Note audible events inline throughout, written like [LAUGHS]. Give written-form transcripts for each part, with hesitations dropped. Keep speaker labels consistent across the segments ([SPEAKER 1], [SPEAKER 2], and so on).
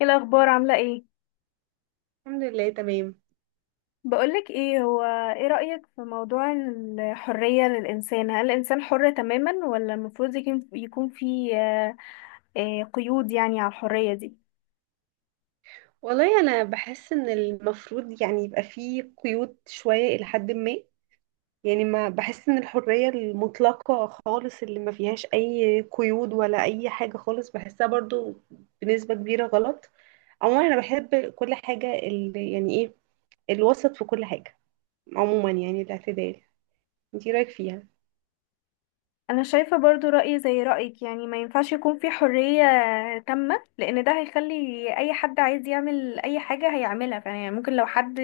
[SPEAKER 1] ايه الاخبار، عامله ايه؟
[SPEAKER 2] الحمد لله تمام.
[SPEAKER 1] بقولك ايه، هو ايه رايك في موضوع الحريه للانسان؟ هل الانسان حر تماما ولا المفروض يكون في قيود يعني على الحريه دي؟
[SPEAKER 2] والله انا بحس ان المفروض يعني يبقى فيه قيود شوية الى حد ما. يعني ما بحس ان الحرية المطلقة خالص اللي ما فيهاش اي قيود ولا اي حاجة خالص بحسها برضو بنسبة كبيرة غلط. عموما انا بحب كل حاجة اللي يعني ايه، الوسط في كل حاجة. عموما يعني الاعتدال. انتي رايك فيها؟
[SPEAKER 1] انا شايفه برضو رايي زي رايك، يعني ما ينفعش يكون في حريه تامه، لان ده هيخلي اي حد عايز يعمل اي حاجه هيعملها. يعني ممكن لو حد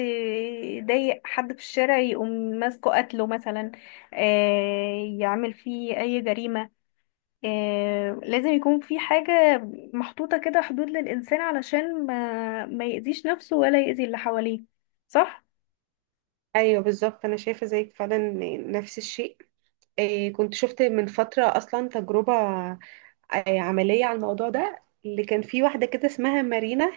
[SPEAKER 1] ضايق حد في الشارع يقوم ماسكه قتله مثلا، يعمل فيه اي جريمه. لازم يكون في حاجة محطوطة كده، حدود للإنسان علشان ما يأذيش نفسه ولا يأذي اللي حواليه. صح؟
[SPEAKER 2] ايوه بالظبط، انا شايفة زيك فعلا، نفس الشيء. إيه، كنت شفت من فترة اصلا تجربة عملية على الموضوع ده، اللي كان في واحدة كده اسمها مارينا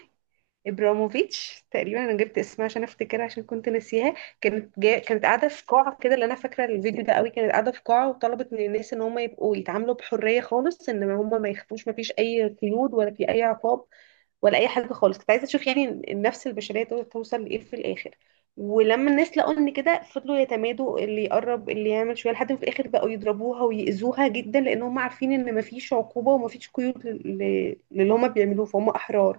[SPEAKER 2] ابراموفيتش تقريبا. انا جبت اسمها عشان افتكرها عشان كنت ناسيها. كانت قاعدة في قاعة كده، اللي انا فاكرة الفيديو ده قوي، كانت قاعدة في قاعة وطلبت من الناس ان هم يبقوا يتعاملوا بحرية خالص، ان هم ما يخافوش، ما فيش اي قيود ولا في اي عقاب ولا اي حاجه خالص. كنت عايزه اشوف يعني النفس البشريه دول توصل لايه في الاخر. ولما الناس لقوا ان كده فضلوا يتمادوا، اللي يقرب اللي يعمل شويه، لحد ما في الاخر بقوا يضربوها ويأذوها جدا لان هم عارفين ان مفيش عقوبه ومفيش قيود للي هم بيعملوه، فهم احرار.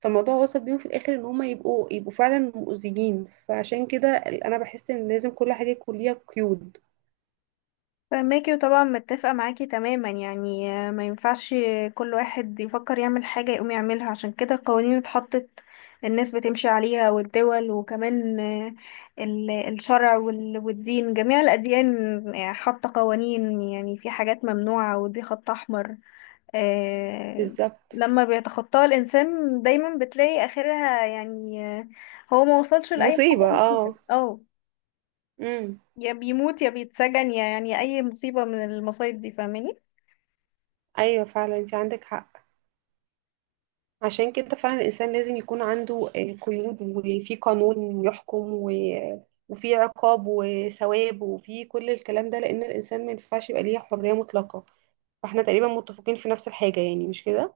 [SPEAKER 2] فالموضوع وصل بيهم في الاخر ان هم يبقوا فعلا مؤذيين. فعشان كده انا بحس ان لازم كل حاجه يكون ليها قيود.
[SPEAKER 1] فماكي، وطبعا متفقة معاكي تماما، يعني ما ينفعش كل واحد يفكر يعمل حاجة يقوم يعملها. عشان كده القوانين اتحطت، الناس بتمشي عليها، والدول. وكمان الشرع والدين، جميع الأديان حاطة قوانين، يعني في حاجات ممنوعة ودي خط أحمر. آه،
[SPEAKER 2] بالظبط،
[SPEAKER 1] لما بيتخطاها الإنسان دايما بتلاقي آخرها، يعني هو ما وصلش لأي
[SPEAKER 2] مصيبه
[SPEAKER 1] حاجة مفيدة.
[SPEAKER 2] اه.
[SPEAKER 1] اه
[SPEAKER 2] امم
[SPEAKER 1] يا بيموت يا بيتسجن يا يعني أي مصيبة من المصايب دي، فاهماني؟
[SPEAKER 2] ايوه فعلا، انت عندك حق. عشان كده فعلا الإنسان لازم يكون عنده قيود، وفي قانون يحكم وفي عقاب وثواب وفي كل الكلام ده، لأن الإنسان ما ينفعش يبقى ليه حرية مطلقة. فاحنا تقريبا متفقين في نفس الحاجة، يعني مش كده؟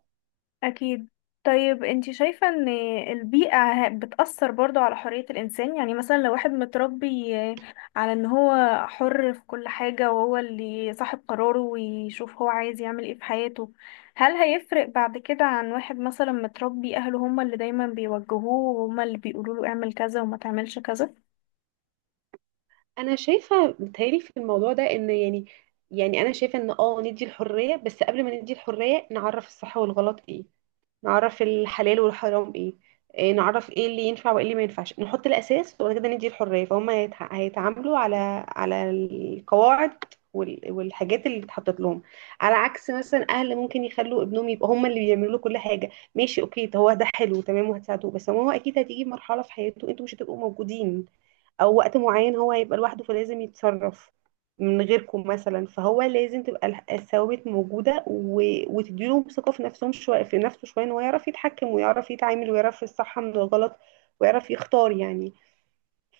[SPEAKER 1] أكيد. طيب، انتي شايفة ان البيئة بتأثر برضو على حرية الإنسان؟ يعني مثلا لو واحد متربي على ان هو حر في كل حاجة، وهو اللي صاحب قراره، ويشوف هو عايز يعمل ايه في حياته، هل هيفرق بعد كده عن واحد مثلا متربي أهله هما اللي دايما بيوجهوه وهما اللي بيقولوله اعمل كذا وما تعملش كذا؟
[SPEAKER 2] انا شايفه متهيألي في الموضوع ده ان يعني، انا شايفه ان اه ندي الحريه، بس قبل ما ندي الحريه نعرف الصح والغلط ايه، نعرف الحلال والحرام ايه، إيه نعرف ايه اللي ينفع وايه اللي ما ينفعش، نحط الاساس وبعد كده ندي الحريه. فهم هيتعاملوا على على القواعد والحاجات اللي اتحطت لهم. على عكس مثلا اهل ممكن يخلوا ابنهم، يبقى هم اللي بيعملوا له كل حاجه. ماشي اوكي، ده هو ده حلو تمام وهتساعدوه، بس هو اكيد هتيجي مرحله في حياته انتوا مش هتبقوا موجودين، او وقت معين هو هيبقى لوحده فلازم يتصرف من غيركم مثلا. فهو لازم تبقى الثوابت موجوده وتديله ثقه في نفسهم شويه، في نفسه شويه، ان هو يعرف يتحكم ويعرف يتعامل ويعرف الصح من الغلط ويعرف يختار يعني.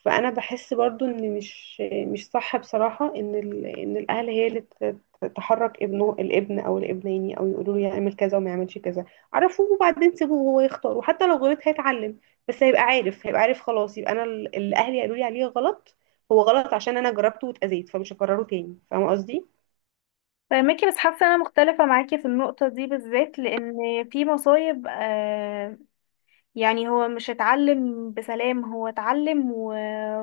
[SPEAKER 2] فانا بحس برضو ان مش، مش صح بصراحه ان الاهل هي اللي تحرك ابنه، الابن او الابنين، او يقولوا له يعمل كذا وما يعملش كذا. عرفوه وبعدين سيبوه هو يختار، وحتى لو غلط هيتعلم، بس هيبقى عارف، هيبقى عارف خلاص، يبقى انا اللي اهلي قالوا لي عليه غلط هو غلط عشان انا جربته واتاذيت، فمش هكرره تاني. فاهمه قصدي؟
[SPEAKER 1] فاهمكي، بس حاسة انا مختلفة معاكي في النقطة دي بالذات، لأن في مصايب. يعني هو مش اتعلم بسلام، هو اتعلم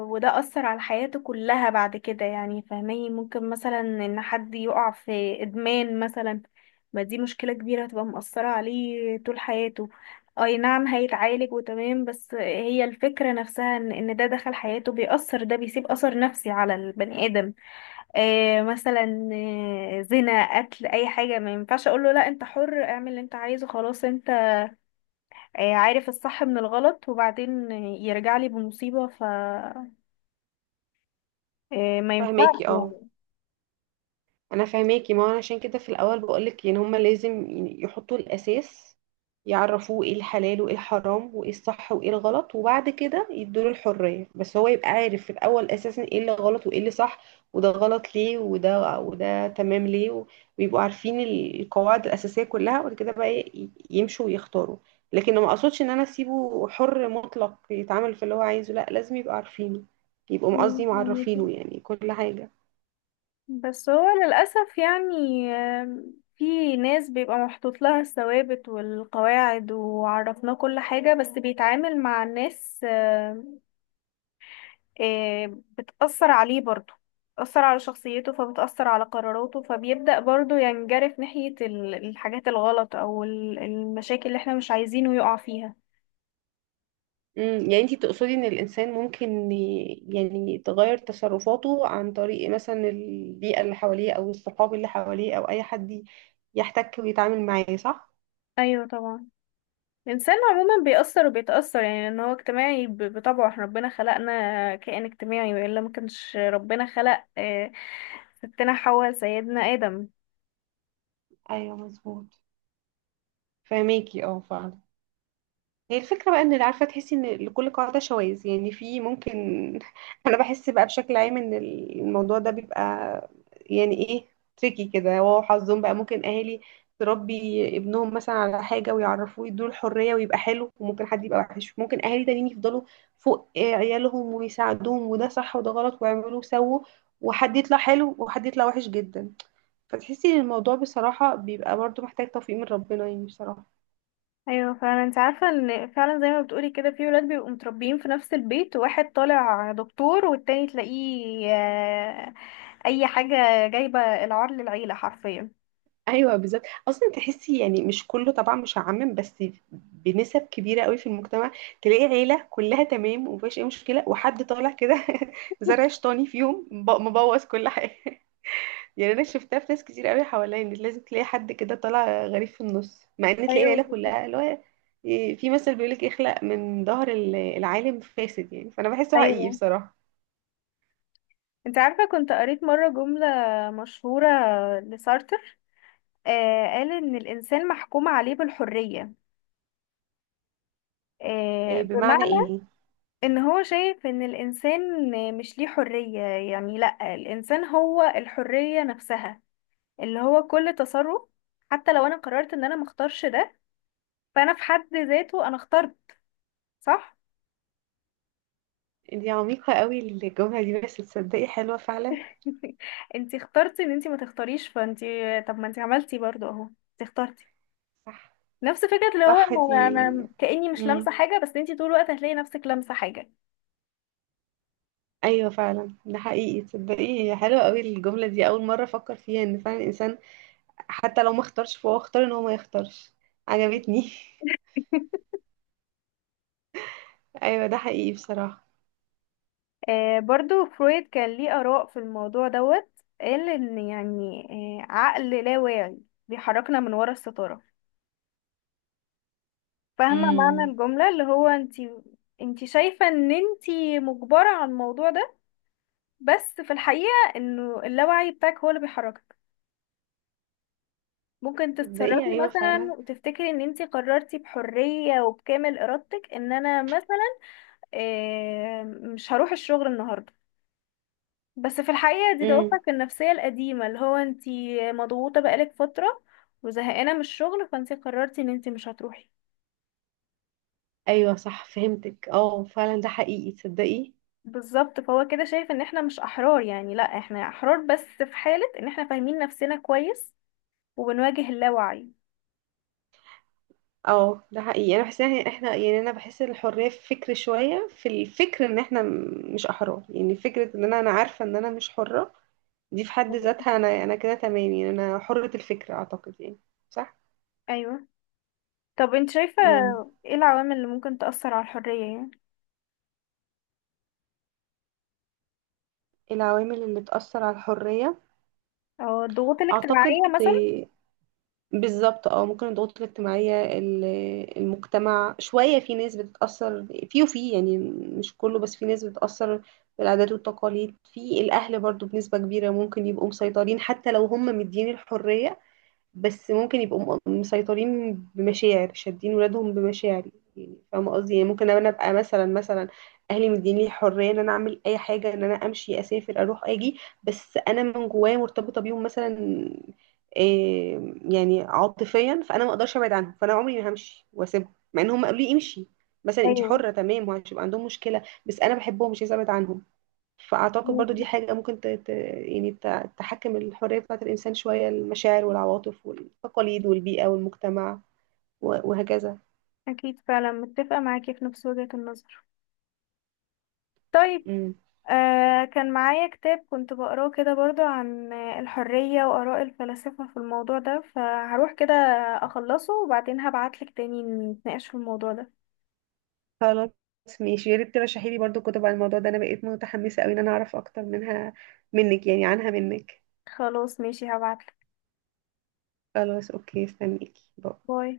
[SPEAKER 1] وده أثر على حياته كلها بعد كده، يعني فاهماني؟ ممكن مثلا ان حد يقع في ادمان مثلا، ما دي مشكلة كبيرة هتبقى مؤثرة عليه طول حياته. اي نعم هيتعالج وتمام، بس هي الفكرة نفسها، إن ده دخل حياته بيأثر، ده بيسيب أثر نفسي على البني آدم. مثلا، زنا، قتل، اي حاجة، ما ينفعش اقول له لا انت حر اعمل اللي انت عايزه خلاص، عارف الصح من الغلط، وبعدين يرجع لي بمصيبة. ف ما ينفعش
[SPEAKER 2] فهماكي اه،
[SPEAKER 1] يعني.
[SPEAKER 2] انا فاهماكي. ما هو أنا عشان كده في الاول بقولك ان هما لازم يعني يحطوا الاساس، يعرفوه ايه الحلال وايه الحرام وايه الصح وايه الغلط، وبعد كده يدوله الحرية، بس هو يبقى عارف في الاول اساسا ايه اللي غلط وايه اللي صح، وده غلط ليه وده تمام ليه ويبقوا عارفين القواعد الاساسية كلها، وبعد كده بقى يمشوا ويختاروا. لكن ما اقصدش ان انا اسيبه حر مطلق يتعامل في اللي هو عايزه، لا، لازم يبقى عارفينه، يبقوا قصدي
[SPEAKER 1] يعني
[SPEAKER 2] معرفينه
[SPEAKER 1] كده.
[SPEAKER 2] يعني كل حاجة.
[SPEAKER 1] بس هو للأسف، يعني في ناس بيبقى محطوط لها الثوابت والقواعد، وعرفناه كل حاجة، بس بيتعامل مع الناس، بتأثر عليه برضه، بتأثر على شخصيته، فبتأثر على قراراته، فبيبدأ برضه ينجرف ناحية الحاجات الغلط أو المشاكل اللي احنا مش عايزينه يقع فيها.
[SPEAKER 2] امم، يعني انتي تقصدي ان الانسان ممكن يعني تغير تصرفاته عن طريق مثلا البيئة اللي حواليه او الصحاب اللي حواليه او اي حد يحتك ويتعامل معاه، صح؟
[SPEAKER 1] أيوة طبعا. الإنسان عموما بيأثر وبيتأثر، يعني إن هو اجتماعي بطبعه. احنا ربنا خلقنا كائن اجتماعي، وإلا ما كانش ربنا خلق ستنا حواء، سيدنا آدم.
[SPEAKER 2] ايوه مظبوط، فهميكي اه فعلا. هي الفكرة بقى ان اللي عارفة، تحسي ان لكل قاعدة شواذ يعني، في ممكن [LAUGHS] انا بحس بقى بشكل عام ان الموضوع ده بيبقى يعني ايه، تريكي كده، هو حظهم بقى. ممكن اهالي تربي ابنهم مثلا على حاجة ويعرفوه يدوله الحرية ويبقى حلو، وممكن حد يبقى وحش. ممكن اهالي تانيين يفضلوا فوق عيالهم ويساعدوهم وده صح وده غلط ويعملوا وسووا، وحد يطلع حلو وحد يطلع وحش جدا. فتحسي ان الموضوع بصراحة بيبقى برضو محتاج توفيق من ربنا يعني بصراحة.
[SPEAKER 1] أيوة فعلا. أنت عارفة إن فعلا زي ما بتقولي كده في ولاد بيبقوا متربيين في نفس البيت، واحد طالع دكتور، والتاني تلاقيه أي حاجة، جايبة العار للعيلة حرفيا.
[SPEAKER 2] ايوه بالظبط، اصلا تحسي يعني مش كله طبعا، مش هعمم، بس بنسب كبيره قوي في المجتمع تلاقي عيله كلها تمام ومفيش اي مشكله، وحد طالع كده [LAUGHS] زرع شيطاني فيهم مبوظ كل حاجه [LAUGHS] يعني انا شفتها في ناس كتير قوي حواليا، ان لازم تلاقي حد كده طالع غريب في النص مع ان تلاقي
[SPEAKER 1] ايوه،
[SPEAKER 2] العيله كلها اللي هو، إيه، في مثل بيقولك اخلق من ظهر العالم فاسد يعني، فانا بحسه حقيقي
[SPEAKER 1] ايوه.
[SPEAKER 2] بصراحه.
[SPEAKER 1] انت عارفه كنت قريت مره جمله مشهوره لسارتر، قال إن الإنسان محكوم عليه بالحرية،
[SPEAKER 2] إيه، بمعنى
[SPEAKER 1] بمعنى
[SPEAKER 2] ايه؟
[SPEAKER 1] إن هو شايف إن الإنسان مش ليه حرية، يعني لأ، الإنسان هو الحرية نفسها، اللي هو كل تصرف حتى لو أنا قررت إن أنا مختارش ده، فأنا في حد ذاته أنا اخترت. صح؟
[SPEAKER 2] دي عميقه قوي الجمله دي، بس تصدقي حلوه فعلا.
[SPEAKER 1] [LAUGHS] انتي اخترتي ان انتي ما تختاريش، فانتي طب ما انتي عملتي برضو اهو، انتي اخترتي.
[SPEAKER 2] صح.
[SPEAKER 1] نفس فكرة اللي هو
[SPEAKER 2] صح
[SPEAKER 1] انا
[SPEAKER 2] دي.
[SPEAKER 1] أنا كأني مش
[SPEAKER 2] مم.
[SPEAKER 1] لامسة حاجة، بس انتي طول الوقت هتلاقي نفسك لامسة حاجة.
[SPEAKER 2] ايوه فعلا ده حقيقي، تصدقي حلوه قوي الجمله دي. اول مره افكر فيها ان فعلا الانسان حتى لو ما اختارش فهو اختار ان هو ما يختارش. عجبتني [LAUGHS] ايوه ده حقيقي بصراحه.
[SPEAKER 1] برضو فرويد كان ليه آراء في الموضوع دوت، قال إن يعني عقل لا واعي بيحركنا من ورا الستارة. فاهمة معنى
[SPEAKER 2] امم
[SPEAKER 1] الجملة اللي هو انتي، شايفة ان انتي مجبرة على الموضوع ده، بس في الحقيقة انه اللاوعي بتاعك هو اللي بيحركك. ممكن
[SPEAKER 2] تصدقي
[SPEAKER 1] تتصرفي
[SPEAKER 2] ايوه
[SPEAKER 1] مثلا
[SPEAKER 2] فعلا.
[SPEAKER 1] وتفتكري ان انتي قررتي بحرية وبكامل ارادتك، ان انا مثلا مش هروح الشغل النهاردة، بس في الحقيقة دي
[SPEAKER 2] امم
[SPEAKER 1] دوافعك النفسية القديمة، اللي هو انتي مضغوطة بقالك فترة وزهقانة من الشغل، فانتي قررتي ان انتي مش هتروحي.
[SPEAKER 2] ايوه صح، فهمتك اه فعلا ده حقيقي تصدقي.
[SPEAKER 1] بالظبط. فهو كده شايف ان احنا مش احرار، يعني لا احنا احرار بس في حالة ان احنا فاهمين نفسنا كويس وبنواجه اللاوعي.
[SPEAKER 2] اه ده حقيقي، انا بحس ان احنا يعني، انا بحس الحريه في الفكر شويه، في الفكر ان احنا مش احرار يعني، فكره ان انا، انا عارفه ان انا مش حره دي في حد ذاتها، انا انا كده تمام يعني انا حرة الفكر اعتقد يعني. صح.
[SPEAKER 1] ايوه. طب انت شايفة
[SPEAKER 2] امم،
[SPEAKER 1] ايه العوامل اللي ممكن تأثر على الحرية، يعني
[SPEAKER 2] العوامل اللي تأثر على الحرية،
[SPEAKER 1] او الضغوط
[SPEAKER 2] اعتقد
[SPEAKER 1] الاجتماعية مثلا؟
[SPEAKER 2] بالظبط اه، ممكن الضغوط الاجتماعية المجتمع شوية، في ناس بتتأثر، في وفي يعني مش كله بس في ناس بتتأثر، بالعادات والتقاليد، في الأهل برضو بنسبة كبيرة ممكن يبقوا مسيطرين حتى لو هم مدين الحرية، بس ممكن يبقوا مسيطرين بمشاعر، شادين ولادهم بمشاعر يعني، فاهمة قصدي؟ يعني ممكن انا ابقى مثلا، اهلي مديني الحرية ان انا اعمل اي حاجة، ان انا امشي اسافر اروح اجي، بس انا من جوايا مرتبطة بيهم مثلا، إيه، يعني عاطفيا، فانا ما اقدرش ابعد عنهم، فانا عمري ما همشي واسيبهم مع ان هم قالوا لي امشي مثلا انت
[SPEAKER 1] ايوه،
[SPEAKER 2] حرة تمام، وهتبقى عندهم مشكلة بس انا بحبهم مش عايزة ابعد عنهم. فأعتقد برضو دي
[SPEAKER 1] ماشي.
[SPEAKER 2] حاجة ممكن يعني تحكم الحرية بتاعة الإنسان شوية، المشاعر والعواطف والتقاليد والبيئة والمجتمع وهكذا.
[SPEAKER 1] اكيد، فعلا متفقة معاكي في نفس وجهة النظر. طيب،
[SPEAKER 2] امم،
[SPEAKER 1] كان معايا كتاب كنت بقراه كده برضو عن الحرية وآراء الفلاسفة في الموضوع ده، فهروح كده أخلصه، وبعدين هبعتلك تاني نتناقش في الموضوع ده.
[SPEAKER 2] خلاص ماشي، يا ريت ترشحي لي برضو كتب عن الموضوع ده، أنا بقيت متحمسة أوي إن أنا أعرف أكتر منها، منك يعني، عنها منك.
[SPEAKER 1] خلاص ماشي، هبعتلك.
[SPEAKER 2] خلاص أوكي، استنيكي، باي.
[SPEAKER 1] باي.